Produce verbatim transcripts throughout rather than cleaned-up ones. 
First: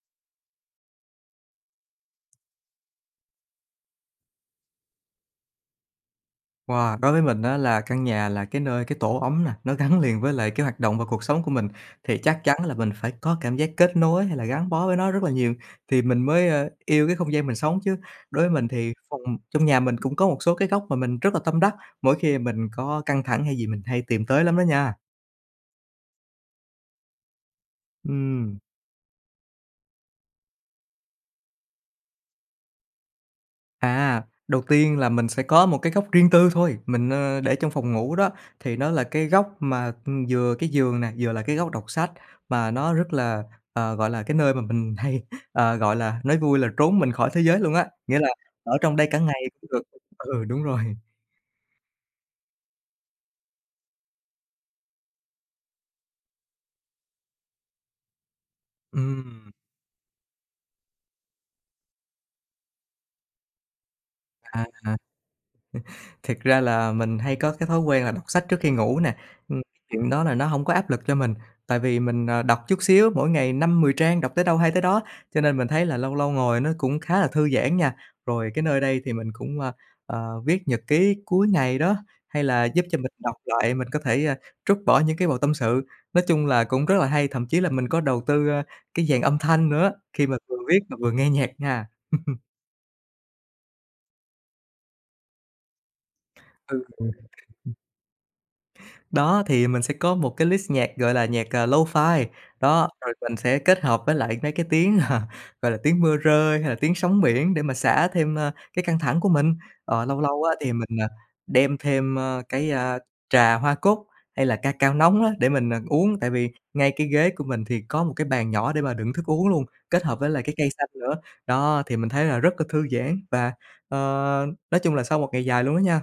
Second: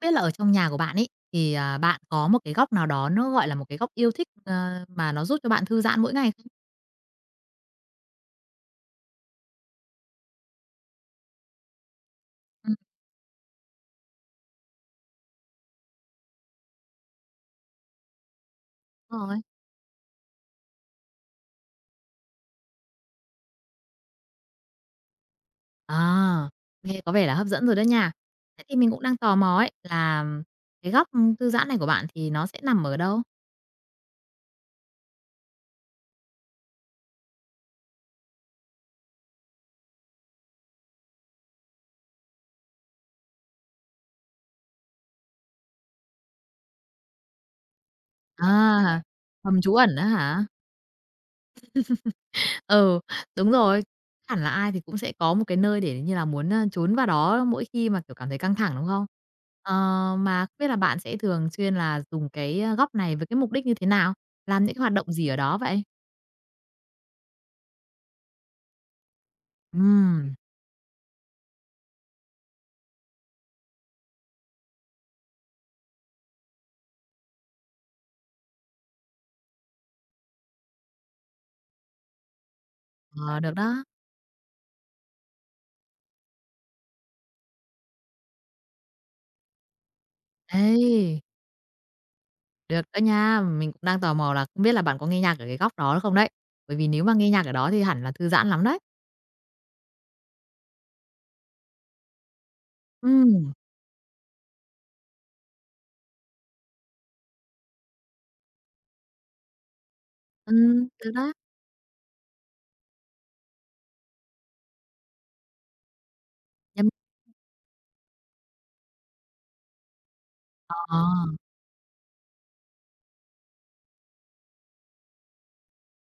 Biết là ở trong nhà của bạn ấy thì, à, bạn có một cái góc nào đó nó, gọi là, một cái góc yêu thích, ờ, mà nó giúp cho bạn thư giãn mỗi ngày không? Wow, đối với mình á là căn nhà là cái nơi cái tổ ấm nè, nó gắn liền với lại cái hoạt động và cuộc sống của mình, thì chắc chắn là Ừm, mình phải có cảm giác kết nối hay là gắn bó với nó rất là nhiều thì mình mới, ơ, yêu cái không gian mình sống chứ. Đối với mình thì phòng đúng rồi. trong nhà mình cũng có một số cái góc mà mình rất là tâm đắc, mỗi khi mình có căng thẳng hay gì mình hay tìm tới lắm đó nha. À, nghe có vẻ là hấp dẫn rồi đó nha. Ừm. Thế thì mình cũng đang tò mò ấy là cái góc, thư giãn này của bạn thì nó sẽ nằm ở đâu? À, Đầu tiên là mình sẽ có một cái góc riêng tư thôi, mình, ơ, để trong phòng ngủ đó, thì nó là cái góc mà vừa cái giường nè, vừa là cái góc đọc sách, mà nó rất là, ờ, gọi là, cái nơi mà mình hay, ờ, gọi là, nói vui là trốn mình khỏi thế giới luôn á, nghĩa là ở trong À, đây cả ngày hầm cũng trú được. ẩn á Ừ, hả? đúng rồi. Ừ, đúng rồi. Hẳn là ai thì cũng sẽ có một cái nơi để như là muốn, ơ, trốn vào đó mỗi khi mà, kiểu, cảm thấy căng thẳng, đúng không? Ừm, Ờ, mà không biết là bạn sẽ thường xuyên là dùng cái, ơ, góc này với cái mục đích như thế nào? Làm à. những cái hoạt động gì ở đó vậy? Thiệt ra là mình hay có cái thói quen là đọc sách trước khi ngủ nè, ừm, chuyện đó là Ừm, nó hổng có áp lực cho mình, tại vì mình, ờ, đọc chút xíu, mỗi ngày năm mười trang, đọc tới đâu hay tới đó, cho nên mình thấy là lâu lâu ngồi nó cũng khá là thư giãn nha. Rồi cái nơi đây thì mình cũng, ơ, ờ, viết nhật ký cuối ngày đó, hay là giúp cho mình Ừm. đọc ờ, được lại, đó. mình có thể, a, trút bỏ những cái bầu tâm sự. Nói chung là cũng rất là hay, thậm chí là mình có đầu tư, ơ, cái dàn âm thanh nữa, khi mà vừa viết mà vừa Ê, nghe nhạc nha. được đó nha. Mình cũng đang tò mò là không biết là bạn có nghe nhạc ở cái góc đó không đấy? Ừ. Bởi vì nếu mà nghe nhạc ở đó thì hẳn là thư giãn lắm đấy. Đó, thì mình sẽ có một cái list nhạc, gọi là, nhạc, à, lo-fi, đó, rồi mình Ừm, sẽ kết hợp với lại mấy cái tiếng, ờ, gọi là, tiếng mưa rơi hay là tiếng sóng biển để mà xả thêm, ơ, cái căng thẳng của mình. Ờ, lâu lâu á thì ừm, mình, à, được đó. đem thêm, ơ, cái, a, trà hoa cúc hay là ca cao nóng á để mình, à, uống, tại vì Nhâm ngay cái ghế của mình thì có một cái bàn nhỏ để mà đựng thức uống luôn, kết hợp với lại cái cây xanh ờ. nữa. Đó, thì mình thấy là rất là thư giãn và, ờ, nói chung là sau một ngày dài luôn đó nha.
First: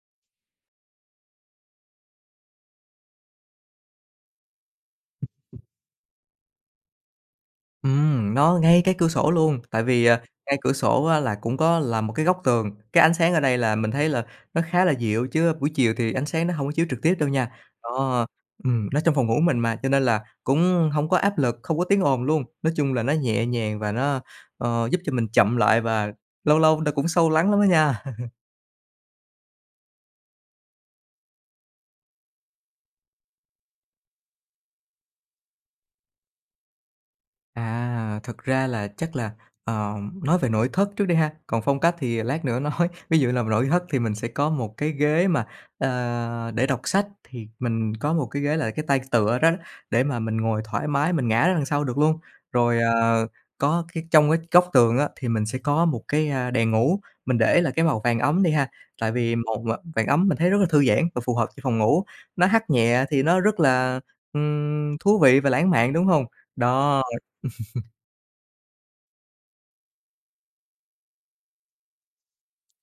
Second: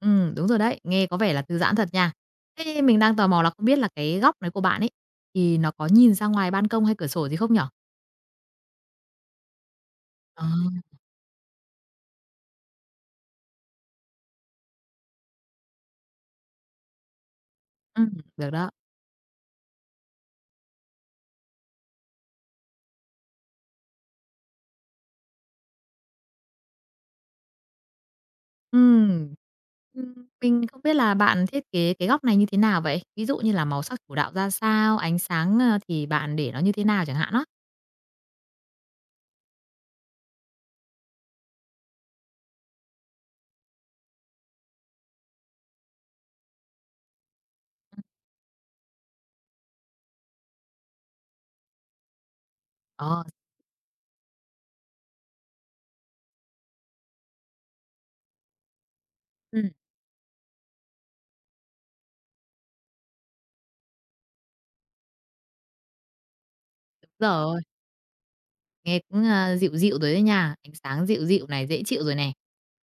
Ừ đúng rồi đấy, nghe có vẻ là thư giãn thật nha. Thế mình đang tò mò là không biết là cái góc này của bạn ấy, thì nó có nhìn ra ngoài ban công hay cửa sổ gì không nhở? Ừm, nó ngay cái cửa sổ luôn, tại vì, à, Ờ. ngay cửa sổ á là cũng có là một cái góc tường, cái ánh sáng ở đây là mình thấy là nó khá là dịu chứ buổi chiều thì ánh sáng nó hông có chiếu trực tiếp đâu nha. Ừm, Đó, được đó. ừm, nó trong phòng ngủ mình mà, cho nên là cũng hông có áp lực, không có tiếng ồn luôn. Nói chung là nó nhẹ nhàng và nó, ờ, giúp cho mình chậm lại và lâu lâu nó cũng sâu lắng lắm á nha. Ừ Ừm, mình không biết là bạn thiết kế cái góc này như thế nào vậy? Ví dụ như là màu sắc chủ đạo ra sao, ánh sáng, ơ, thì bạn để nó như thế nào chẳng hạn đó. À, thực ra là chắc là, ờ, nói về nội thất trước đi ha, còn phong cách thì lát nữa nói. Ví dụ là nội thất thì mình sẽ có một cái ghế mà, ờ, để đọc sách, thì mình có một cái ghế là cái tay tựa đó để mà mình ngồi thoải mái, mình ngã ra đằng sau được luôn. Rồi, Ờ, ờ, có cái trong cái góc tường á, thì mình sẽ có một cái, a, đèn ngủ, mình để là cái màu vàng ấm đi ha, tại vì màu ừm, mà vàng ấm mình thấy rất là thư giãn và phù hợp cho phòng ngủ, nó hắt nhẹ thì nó rất là, ừm, thú vị và lãng mạn, đúng không? Đó. đúng rồi, nghe cũng, a, dịu dịu rồi đấy nha, ánh sáng dịu dịu này, dễ chịu rồi này.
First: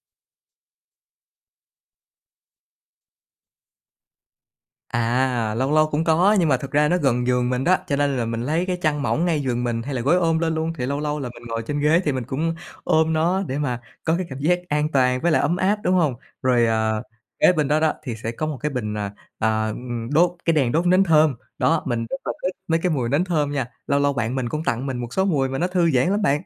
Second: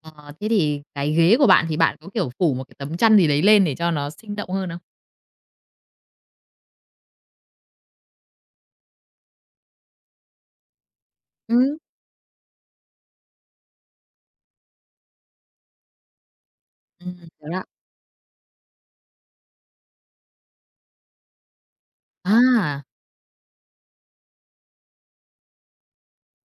Ờ, thế thì cái ghế của bạn thì bạn có, kiểu, phủ một cái tấm chăn gì đấy lên để cho nó sinh động hơn không? À, lâu lâu cũng có, nhưng mà thực ra nó gần giường mình đó, cho nên là mình lấy cái chăn mỏng ngay giường mình hay là gối ôm lên luôn, thì lâu lâu là mình ngồi Ừm. trên ghế thì mình cũng ôm nó để mà có cái cảm giác an toàn với lại ấm áp, đúng hông? Rồi, ờ, Ừm, hiểu kế đó. bên đó đó thì sẽ có một cái bình, à, à, ừm, đốt cái đèn đốt nến thơm, đó, mình rất là thích mấy À, cái mùi nến thơm nha, lâu lâu bạn mình cũng tặng mình một số mùi mà nó thư giãn lắm bạn.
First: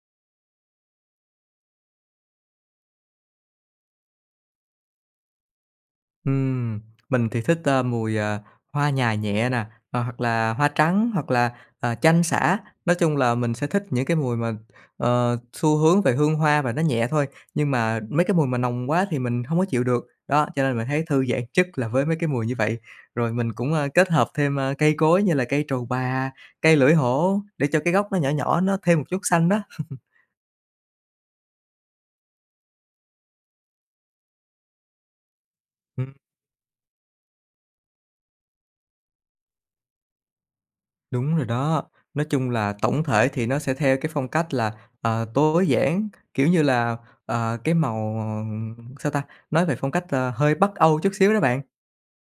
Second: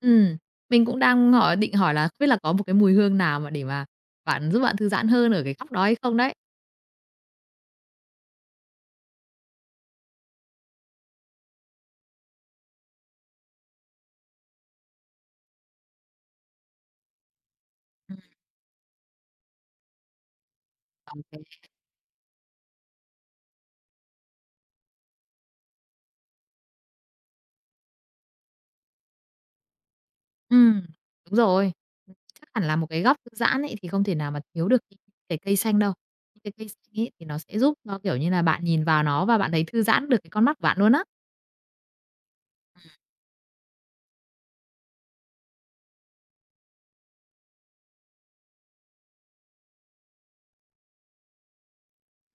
ừm, mình cũng đang hỏi định hỏi là không biết là có một cái mùi hương nào mà để mà bạn giúp bạn thư giãn hơn ở cái góc đó hay không đấy? Ừm, mình thì thích, ơ, mùi, à, hoa nhài nhẹ nè, ờ, hoặc là hoa trắng, hoặc là, ờ, chanh sả. Nói chung là mình sẽ thích những cái mùi mà, ờ, xu hướng về hương hoa và nó nhẹ thôi, nhưng mà Ừm. mấy cái mùi mà nồng quá thì mình không có chịu được. Đó, cho nên mình thấy Còn thư giãn cái nhất là với mấy cái mùi như vậy. Rồi mình cũng, ơ, kết hợp thêm, ơ, cây cối như là cây trầu bà, cây lưỡi hổ để cho cái gốc nó nhỏ nhỏ, nó thêm một chút xanh đó. ừm, đúng rồi, chắc hẳn là một cái góc thư giãn ấy thì không thể nào mà thiếu được cái cái cây xanh đâu. Cái cây xanh ấy thì nó sẽ giúp cho, kiểu như là, bạn nhìn vào nó và bạn thấy thư giãn được cái con mắt của bạn luôn á. Đúng rồi đó. Nói chung là tổng thể thì nó sẽ theo cái phong cách là, ờ, tối giản, kiểu như là, ờ, cái màu, sao ta, nói về phong cách, ờ, hơi Bắc Âu chút xíu đó bạn.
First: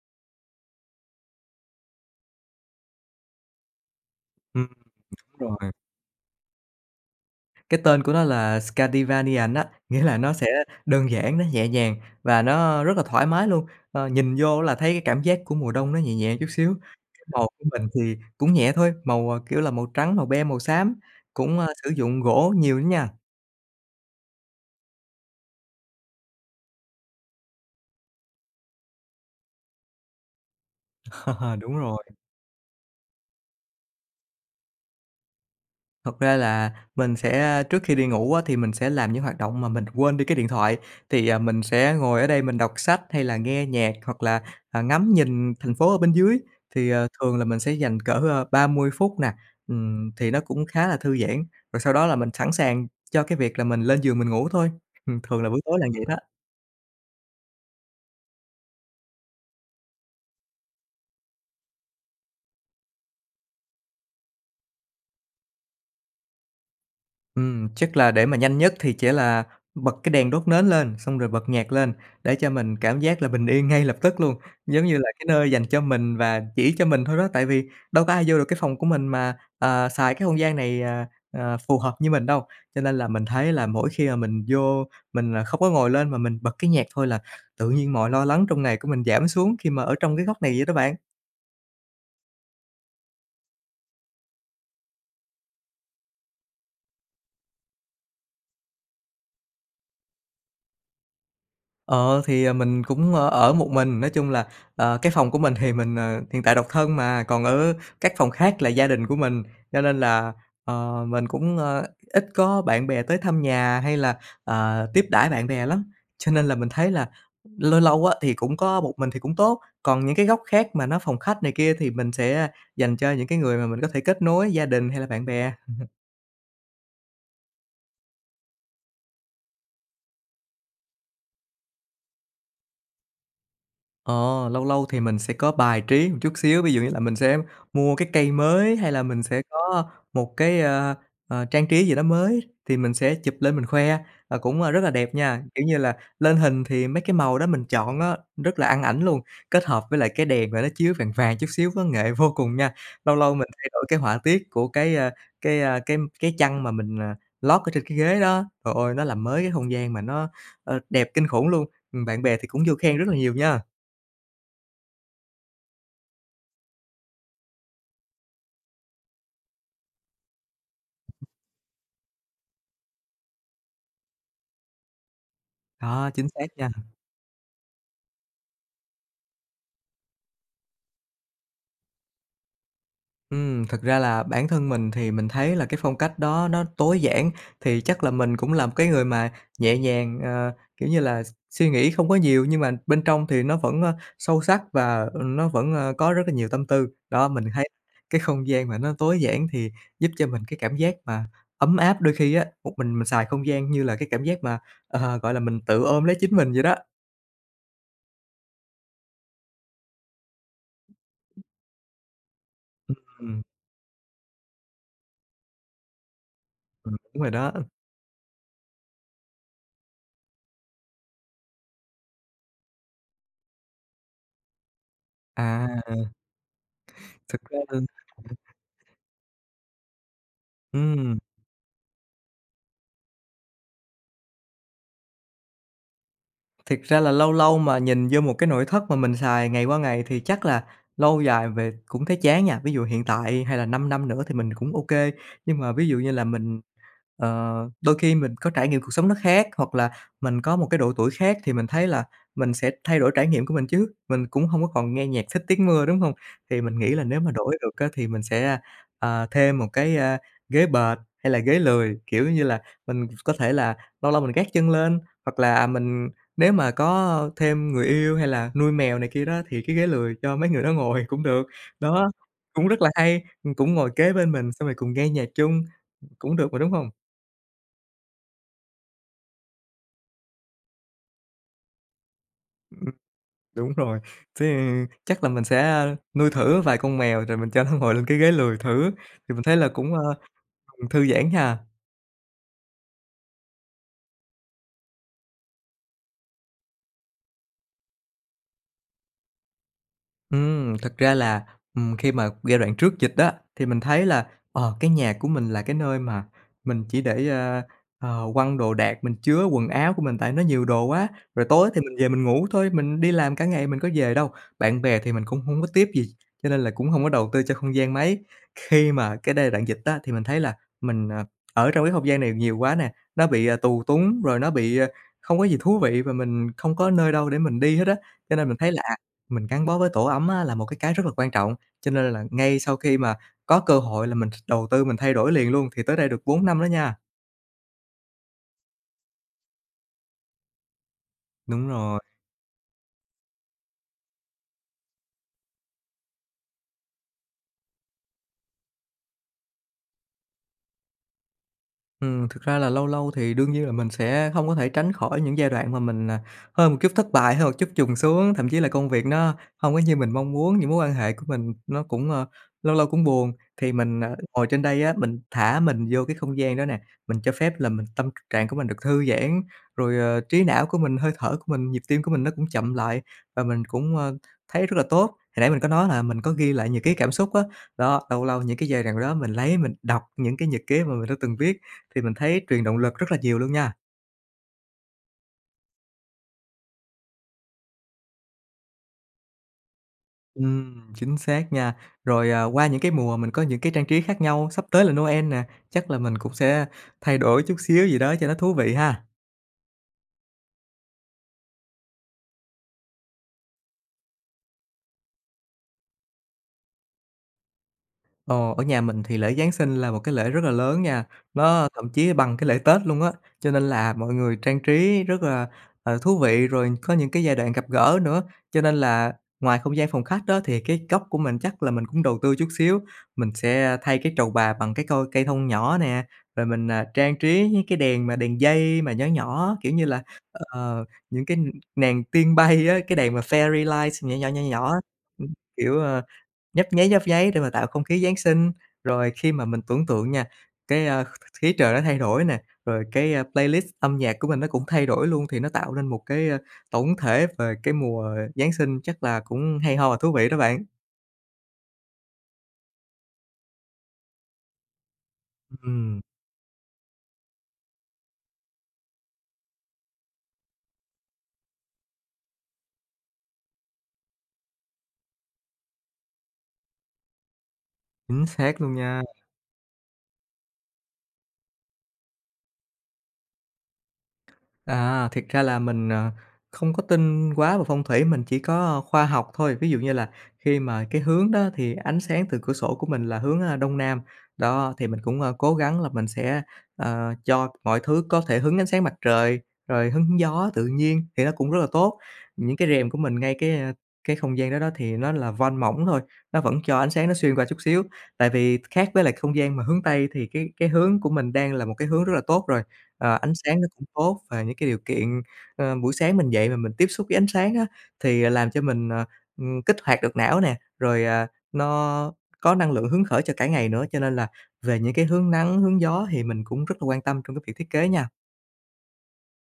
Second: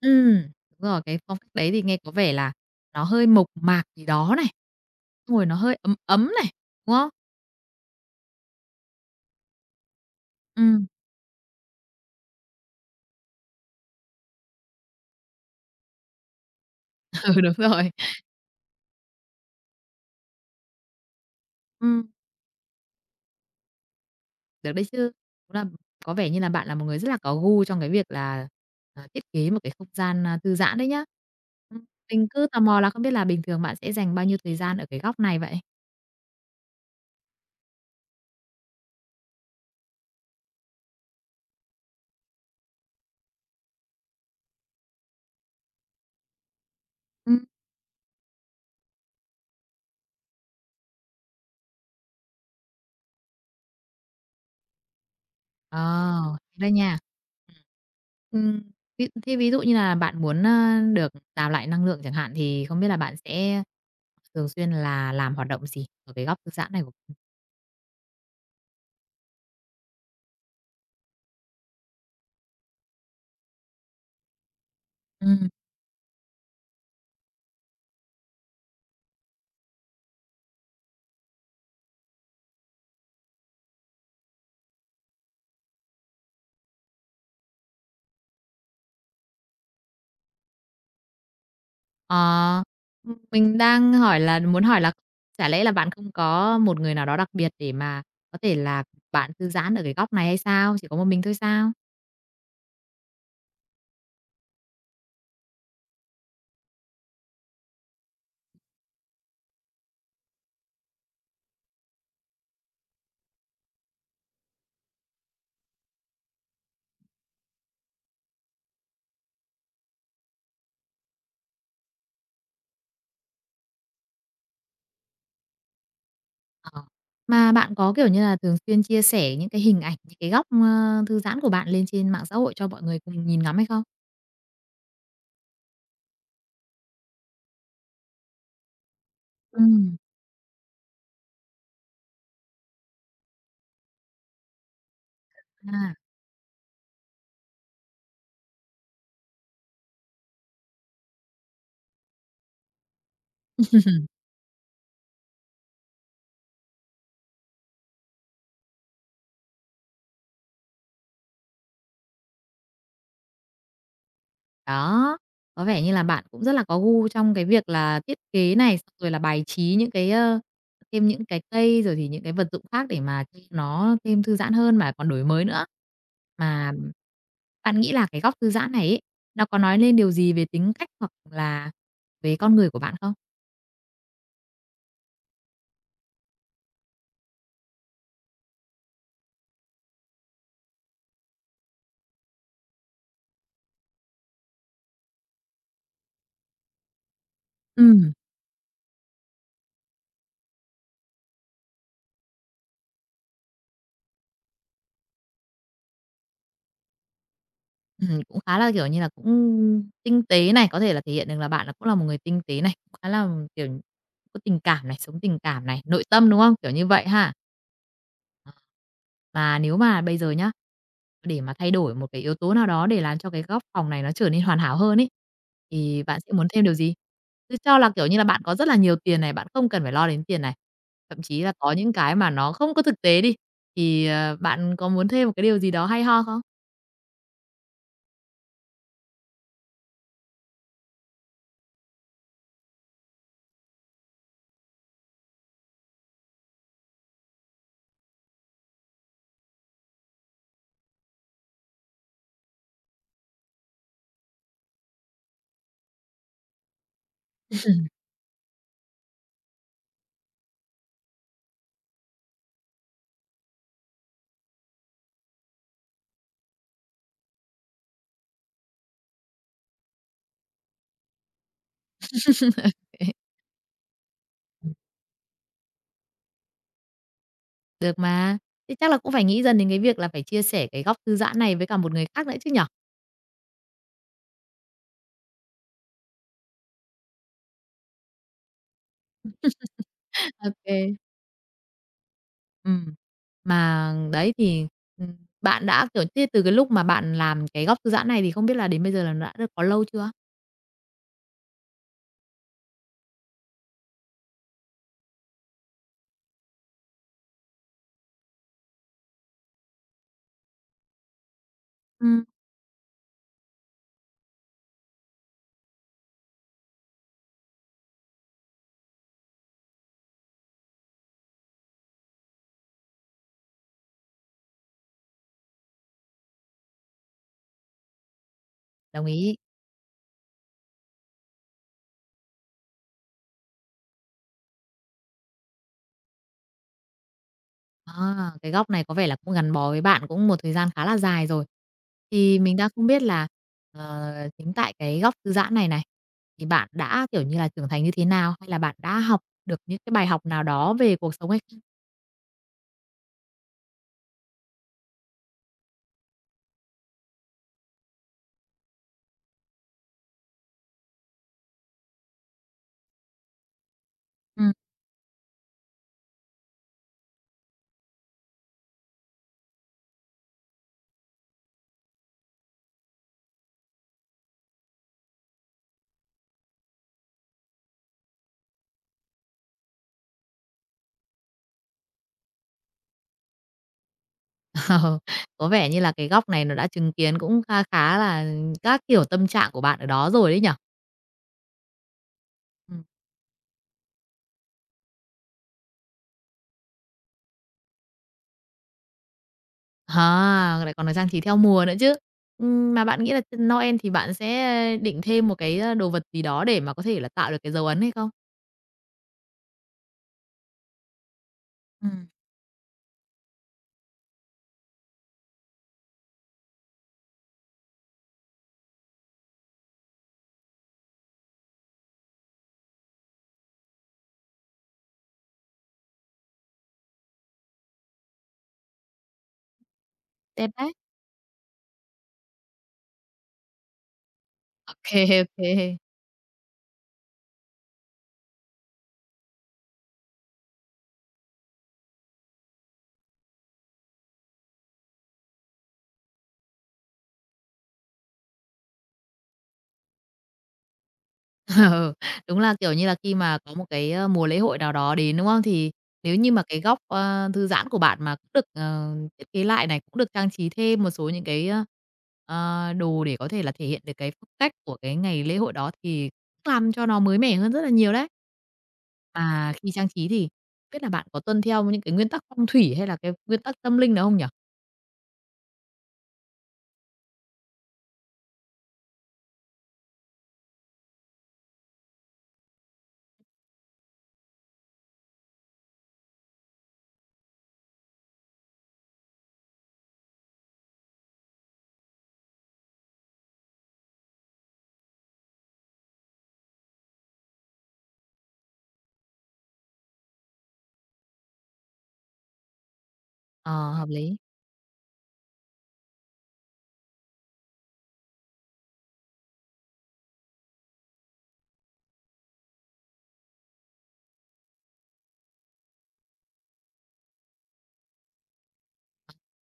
Ừm, đúng rồi, cái phong cách đấy thì nghe có vẻ là nó hơi mộc mạc gì đó này, Ừm, xong rồi đúng nó rồi, hơi ấm ấm này, đúng không? cái tên của nó là Scandinavian á, nghĩa là nó sẽ Ừm, đơn giản, nó nhẹ nhàng và nó rất là thoải mái luôn. Ờ, nhìn vô là thấy cái cảm giác của mùa đông nó nhẹ nhẹ chút xíu. Cái ừ, màu đúng của mình rồi. thì cũng nhẹ thôi, màu, ờ, kiểu là, màu trắng, màu be, màu xám, cũng, ơ, sử Ừm. dụng gỗ nhiều nữa nha. Được đấy chứ. Đúng là có vẻ như là bạn là một người rất là có gu trong cái việc là, à, thiết kế một cái không gian, a, thư giãn đấy nhá. Đúng Ừm, rồi. mình cứ tò mò là không biết là bình thường bạn sẽ dành bao nhiêu thời gian ở cái góc này vậy? Thật ra là mình sẽ trước khi đi ngủ á, thì mình sẽ làm những hoạt động mà mình quên đi cái điện thoại. Thì, à, mình sẽ ngồi ở đây mình đọc sách hay là nghe nhạc hoặc là, à, ngắm nhìn thành phố ở bên dưới. Thì, ờ, thường là Ừm. mình sẽ dành cỡ, à, ba mươi phút nè, ừm, thì nó cũng khá là thư giãn. Rồi sau đó là mình sẵn sàng cho cái việc là mình lên giường mình ngủ thôi. Ừm, thường là buổi tối là vậy đó. Ờ, đây đó nha. Ừm. Ừm, ví thế ví dụ như là bạn muốn, a, được đào lại năng lượng chẳng hạn, thì không biết là bạn sẽ thường xuyên là làm hoạt động gì ở cái góc thư giãn này của Ừm, chắc là để mà nhanh nhất thì chỉ là bật cái đèn đốt nến lên, xong rồi bật nhạc lên để cho mình cảm giác là bình yên ngay lập tức luôn, giống như là cái ừm. nơi dành cho mình và chỉ cho mình thôi đó. Tại vì đâu có ai vô được cái phòng của mình mà, ờ, xài cái không gian này, à, à, phù hợp như mình đâu. Cho nên là mình thấy là mỗi khi mà mình vô, mình, à, không có ngồi lên mà mình bật cái nhạc thôi là tự nhiên mọi lo lắng trong ngày của mình giảm xuống khi mà ở trong cái góc này vậy đó bạn. Ờ, ừm, mình đang hỏi là muốn hỏi là chả lẽ là bạn không có một người nào đó đặc biệt để mà có thể là bạn thư giãn ở cái góc này hay sao? Chỉ có một mình thôi sao? Ờ, thì, à, mình cũng, ơ, ở một mình, nói chung là, ờ, cái phòng của mình thì mình, ờ, hiện tại độc thân mà, còn ở các phòng khác là gia đình của mình, cho nên là, ờ, mình cũng, ơ, ít có bạn bè tới thăm nhà hay là, ờ, tiếp đãi bạn bè lắm. Cho nên là mình thấy là lâu lâu á thì cũng có một mình thì cũng tốt, còn những cái góc khác mà nó phòng khách này kia thì mình sẽ dành cho những cái người mà mình có thể kết nối, gia đình hay là bạn bè. Ờ. Mà bạn có, kiểu như là, thường xuyên chia sẻ những cái hình ảnh, những cái góc, ơ, thư giãn của bạn lên trên mạng xã hội cho mọi người cùng nhìn ngắm hay không? Ờ, lâu lâu thì mình sẽ có bài trí một chút xíu, ví dụ như là mình sẽ mua cái cây mới hay là mình sẽ Ừ có một cái, ờ, ờ, trang trí gì đó mới thì mình sẽ chụp lên mình khoe, và cũng, a, rất là đẹp nha. Kiểu như là, lên hình thì mấy cái màu đó mình chọn á, rất là ăn ảnh luôn, kết hợp với lại cái đèn mà nó chiếu vàng vàng chút xíu có nghệ vô cùng nha. Lâu lâu mình thay đổi cái họa tiết của cái, a, cái, a, cái cái chăn mà mình, à, lót ở trên cái ghế đó, trời ơi, nó làm mới cái không gian mà nó, ờ, đẹp kinh khủng luôn. Bạn bè thì cũng vô khen rất là nhiều nha. Đó, có vẻ như là bạn cũng rất là có gu trong cái việc là thiết kế này, xong rồi là bài trí những cái, ơ, thêm những cái cây, rồi thì những cái vật dụng khác để mà cho nó thêm thư giãn hơn mà còn đổi mới nữa. Đó, chính xác nha. Mà bạn nghĩ là cái góc thư giãn này ấy, nó có nói lên điều gì về tính cách hoặc là về con người của bạn không? Ừm, thực ra là bản thân mình thì mình thấy là cái phong cách đó nó tối giản, thì chắc là mình cũng là một cái người mà nhẹ nhàng, ờ, kiểu như là, suy nghĩ không có nhiều nhưng mà bên trong thì nó vẫn, ơ, sâu sắc và, ừ, nó vẫn, ơ, có rất là nhiều tâm tư. Đó, mình thấy Ừm, cái không gian mà nó tối giản thì giúp cho mình cái cảm giác mà ấm áp. Đôi khi á, một mình mình xài không gian như là cái cảm giác mà, ờ, gọi là, mình tự ôm lấy chính mình vậy đó. ừm, cũng khá là, kiểu như là, cũng tinh tế này, có thể là thể hiện được là bạn là cũng là một người tinh tế này, cũng khá là, Ừm, kiểu, có tình cảm này, sống tình cảm này, nội tâm, đúng không? Kiểu như ừm, vậy đúng rồi ha. đó. Và nếu mà bây giờ nhá, để mà thay đổi một cái yếu tố nào đó để làm cho cái góc phòng này nó trở nên hoàn hảo hơn ấy, À, thì bạn sẽ muốn thêm điều gì? thực Cứ ra là cho là, kiểu như là, bạn có rất là nhiều tiền này, bạn không cần phải lo đến tiền này, ừm. thậm chí là có những cái mà nó không có thực tế đi, thì, ờ, bạn có muốn thêm một cái điều gì đó hay ho không? Thiệt ra là lâu lâu mà nhìn vô một cái nội thất mà mình xài ngày qua ngày thì chắc là lâu dài về cũng thấy chán nha. Ví dụ hiện tại hay là 5 năm nữa thì mình cũng ok, nhưng mà ví dụ như là mình, ờ, đôi khi mình có trải nghiệm cuộc sống nó khác, hoặc là mình có một cái độ tuổi khác thì mình thấy là mình sẽ thay đổi trải nghiệm của mình chứ. Mình cũng không có còn nghe nhạc Thích Tiếng Mưa, đúng không? Thì mình nghĩ là nếu mà đổi được á thì mình sẽ, à, thêm một cái, a, ghế bệt hay là ghế lười, kiểu như là, mình có thể là lâu lâu mình gác chân lên, hoặc là mình nếu mà có thêm người yêu hay là nuôi mèo này kia đó, thì cái ghế lười cho mấy người đó ngồi cũng được. Đó, cũng rất là OK. hay, ừm, cũng ngồi kế bên mình xong rồi cùng nghe nhạc chung, cũng được mà, đúng hông? Được mà. Thế chắc là cũng phải nghĩ dần đến cái việc là phải chia sẻ cái góc thư giãn này với cả một người khác nữa chứ nhở? Đúng rồi, thế chắc là mình sẽ, nuôi thử vài con mèo rồi mình cho nó ngồi lên cái ghế lười thử, thì mình thấy là cũng, ơ, ừm, OK. thư giãn ha. Ừm. Mà đấy thì, ừm, bạn đã, kiểu, thế từ cái lúc mà bạn làm cái góc thư giãn này thì không biết là đến bây giờ là nó đã được có lâu chưa? Ừm, thật ra là, ừm, khi mà giai đoạn trước dịch á, thì mình thấy là, ờ, cái nhà của mình là cái nơi mà mình chỉ để, ơ, ờ, quăng đồ đạc, mình chứa quần áo của mình tại nó nhiều đồ quá, rồi tối thì mình về mình Ừm. ngủ thôi, mình đi làm cả ngày mình có về đâu. Bạn bè thì mình cũng không có tiếp gì, cho nên là cũng không có đầu tư cho không gian mấy. Khi mà cái giai đoạn dịch á, thì mình thấy là mình, ờ, ở trong cái không gian này nhiều quá nè, nó bị, à, tù túng, rồi nó bị, ờ, không có gì thú vị và mình không có nơi đâu để mình đi hết á. Cho nên mình thấy là, à Đồng ý. mình gắn bó với tổ ấm á là một cái cái rất là quan trọng, cho nên là ngay sau khi mà có cơ hội là mình đầu tư mình thay đổi liền luôn, thì tới đây được bốn năm đó nha. À, cái góc này có vẻ là cũng gắn bó với bạn cũng một thời gian khá là dài rồi. Đúng rồi. Thì mình đang không biết là, ờ, chính tại cái góc thư giãn này này, thì bạn đã, kiểu như là, trưởng thành như thế nào? Hay là bạn đã học được những cái bài học nào đó về cuộc sống hay không? Ừm, thực ra là lâu lâu thì đương nhiên là mình sẽ không có thể tránh khỏi những giai đoạn mà mình, à, hơi một chút thất bại, hơi một chút chùng xuống, thậm chí là công việc nó không có như mình mong muốn, những mối quan hệ của mình nó cũng, ờ, lâu lâu cũng buồn. Thì mình, ờ, ngồi Ừm. trên đây á, mình thả mình vô cái không gian đó nè, mình cho phép là mình tâm trạng của mình được thư giãn, rồi, ờ, trí não của mình, hơi thở của mình, nhịp tim của mình nó cũng chậm lại và mình cũng, ờ, thấy rất là tốt. Hồi nãy mình có nói là mình có ghi lại nhật ký cảm xúc á, đó, lâu lâu những cái giai đoạn đó mình lấy mình đọc những cái nhật ký mà mình đã từng viết thì mình thấy truyền động lực rất là nhiều luôn nha. Ờ, có vẻ như là cái góc này nó đã chứng kiến cũng kha khá là các kiểu tâm trạng của bạn ở đó rồi đấy nhỉ? Ừm, chính xác nha. Rồi, à, qua những Ừm. cái mùa mình có những cái trang trí khác nhau, sắp tới là Noel nè, chắc là mình cũng sẽ thay đổi chút xíu gì đó cho nó thú vị ha. À, lại còn là trang trí theo mùa nữa chứ. Ừm, mà bạn nghĩ là Noel thì bạn sẽ ờ, định thêm một cái, ơ, đồ vật gì đó để mà có thể là tạo được cái dấu ấn hay không? Ờ, ở nhà mình thì lễ Giáng sinh là một cái lễ rất là lớn nha, nó thậm Ừm. chí bằng cái lễ Tết luôn á, cho nên là mọi người trang trí rất là, ờ, thú vị, rồi có những cái giai đoạn gặp gỡ nữa. Cho nên là ngoài không gian phòng khách đó thì cái góc của mình chắc là mình cũng đầu tư chút xíu, mình sẽ thay cái trầu bà bằng cái coi cây thông nhỏ nè, rồi mình, à, trang trí những cái đèn mà đèn dây mà nhỏ nhỏ, kiểu như là, Đẹp đấy. ờ, những cái nàng tiên bay á, cái đèn mà fairy lights nhỏ nhỏ, nhỏ Ô nhỏ. kê, Ừm, kiểu, ờ Nhấp nháy, nhấp nháy để mà tạo không khí Giáng sinh. Rồi khi mà mình tưởng tượng nha, cái, a, khí trời nó thay đổi nè, rồi cái, a, playlist âm nhạc của mình nó cũng thay đổi luôn thì nó tạo nên một cái, a, tổng thể về cái mùa Giáng sinh chắc là cũng hay ho và thú vị đó bạn. Ừ, đúng là, kiểu như là, khi mà có một cái, ơ, mùa lễ hội nào đó đến, đúng không? Thì Ừm, nếu như mà cái góc, ơ, thư giãn của bạn mà cũng được, ờ, thiết kế lại này, cũng được trang trí thêm một số những cái, ơ, ờ, đồ để có thể là thể hiện được cái phong cách của cái ngày lễ hội đó thì cũng làm cho nó mới mẻ hơn rất là nhiều đấy. chính xác luôn nha. Mà khi trang trí thì biết là bạn có tuân theo những cái nguyên tắc phong thủy hay là cái nguyên tắc tâm linh nào không nhỉ? À, thiệt ra là mình, ờ, không có tin quá vào phong thủy, mình chỉ có ờ, khoa học thôi. Ví dụ như là khi mà cái hướng đó thì ánh sáng từ cửa sổ của mình là hướng, a, Đông Nam, đó, thì mình cũng, ơ, cố gắng là mình sẽ, ờ, cho mọi thứ có thể hứng ánh sáng mặt trời, rồi hứng gió tự nhiên thì nó cũng rất là tốt. Những cái rèm của mình ngay cái, a, cái không gian đó đó thì nó là van mỏng thôi, nó vẫn cho ánh sáng nó xuyên qua chút xíu. Tại vì khác với lại không gian mà hướng Tây thì cái cái hướng của mình đang là một cái hướng rất là tốt rồi. Ờ, ánh sáng nó Ờ, cũng hợp lý. tốt và những cái điều kiện, ờ, buổi sáng mình dậy mà mình tiếp xúc với ánh sáng á, thì, ờ, làm cho mình, ờ, ừm, kích hoạt được não nè, rồi, à, nó có năng lượng hứng khởi cho cả ngày nữa, cho nên là về những cái hướng nắng, hướng gió thì mình cũng rất là quan tâm trong cái việc thiết kế nha.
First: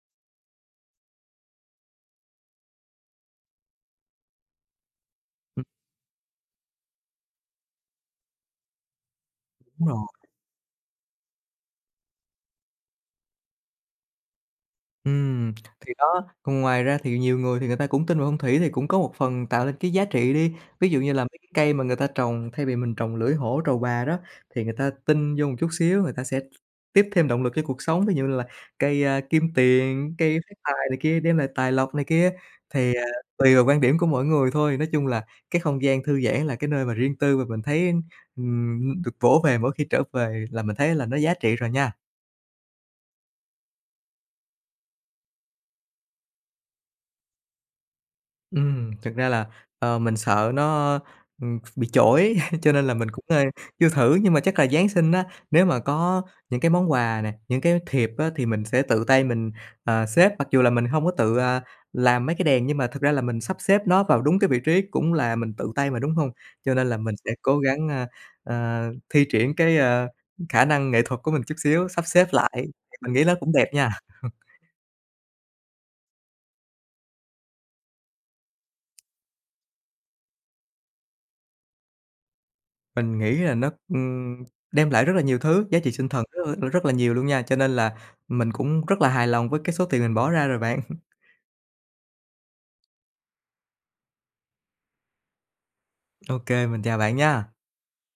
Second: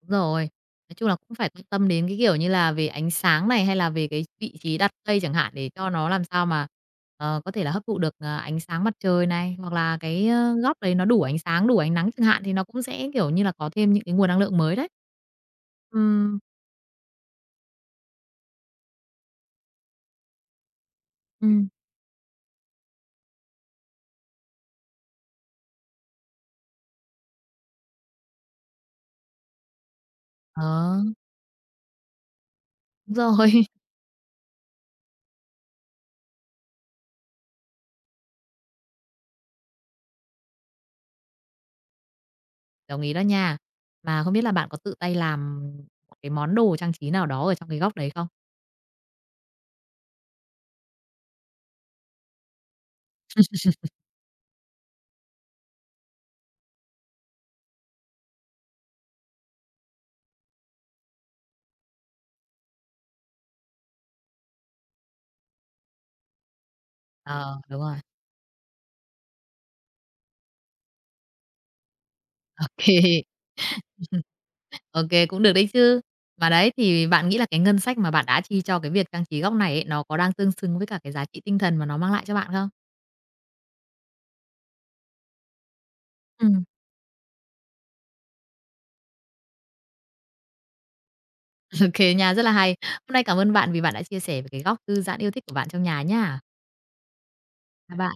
Đúng rồi. Nói chung là cũng phải quan tâm đến cái, kiểu như là, về ánh sáng này, hay là về cái vị trí đặt cây chẳng hạn, Ừm, để cho nó làm sao mà, ờ, có thể là hấp thụ được, ờ, ánh sáng mặt trời này, hoặc đúng là rồi. cái, ơ, góc đấy nó đủ ánh sáng, đủ ánh nắng chẳng hạn, thì nó cũng sẽ, kiểu như là, có thêm những cái nguồn năng lượng mới đấy. Ừm, thì Ừ đó, còn ngoài ra thì nhiều người thì người ta cũng tin vào phong thủy thì cũng có một phần tạo nên cái giá trị đi. Ví dụ như là mấy ừ cái cây mà người ta trồng, thay vì mình trồng lưỡi hổ, trầu bà đó, thì người ta tin vô một chút xíu, người ta sẽ tiếp thêm động lực cho cuộc sống. Ví dụ như là cây, a, kim tiền, cây phát tài này ờ, kia, đem lại tài lộc này kia. Thì, à, đúng rồi, tùy vào quan điểm của mỗi người thôi, nói chung là cái không gian thư giãn là cái nơi mà riêng tư và mình thấy, ừm, được vỗ về mỗi khi trở về là mình thấy là nó giá trị rồi nha. đồng ý đó nha. Mà không biết là bạn có tự tay làm một cái món đồ trang trí nào đó ở trong cái góc đấy không? Ừm, thực ra là, ờ, mình sợ nó, ừm, bị chổi, cho nên là mình cũng, ơ, chưa thử. Nhưng mà chắc là Giáng sinh á, nếu mà có những cái món quà nè, những cái thiệp á, thì mình sẽ tự tay mình, ờ, xếp. Mặc dù là mình không có tự, à, làm mấy cái đèn, nhưng mà thực ra là mình sắp xếp nó vào đúng cái vị trí cũng là mình tự tay mà, đúng hông? Cho nên là mình sẽ cố Ờ, đúng gắng, rồi, a, ờ, thi triển cái, ờ, khả năng nghệ thuật của mình chút xíu, sắp xếp lại, ok thì mình nghĩ nó cũng đẹp nha. OK cũng được đấy chứ. Mà đấy, thì bạn nghĩ là cái ngân sách mà bạn đã chi cho cái việc trang trí góc này ấy, nó có đang tương xứng với cả cái giá trị tinh thần mà nó mang lại cho bạn không? Mình nghĩ là nó, ừm, đem lại rất là nhiều thứ, giá trị tinh thần rất Ừm. là rất là nhiều luôn nha, cho nên là mình cũng rất là hài lòng với cái số tiền mình bỏ ra rồi bạn. Ô nha, rất là hay. Hôm nay cảm ơn bạn vì bạn đã chia sẻ về cái góc thư giãn yêu thích của bạn trong nhà Ô nha. kê, mình chào bạn nha. Chào bạn.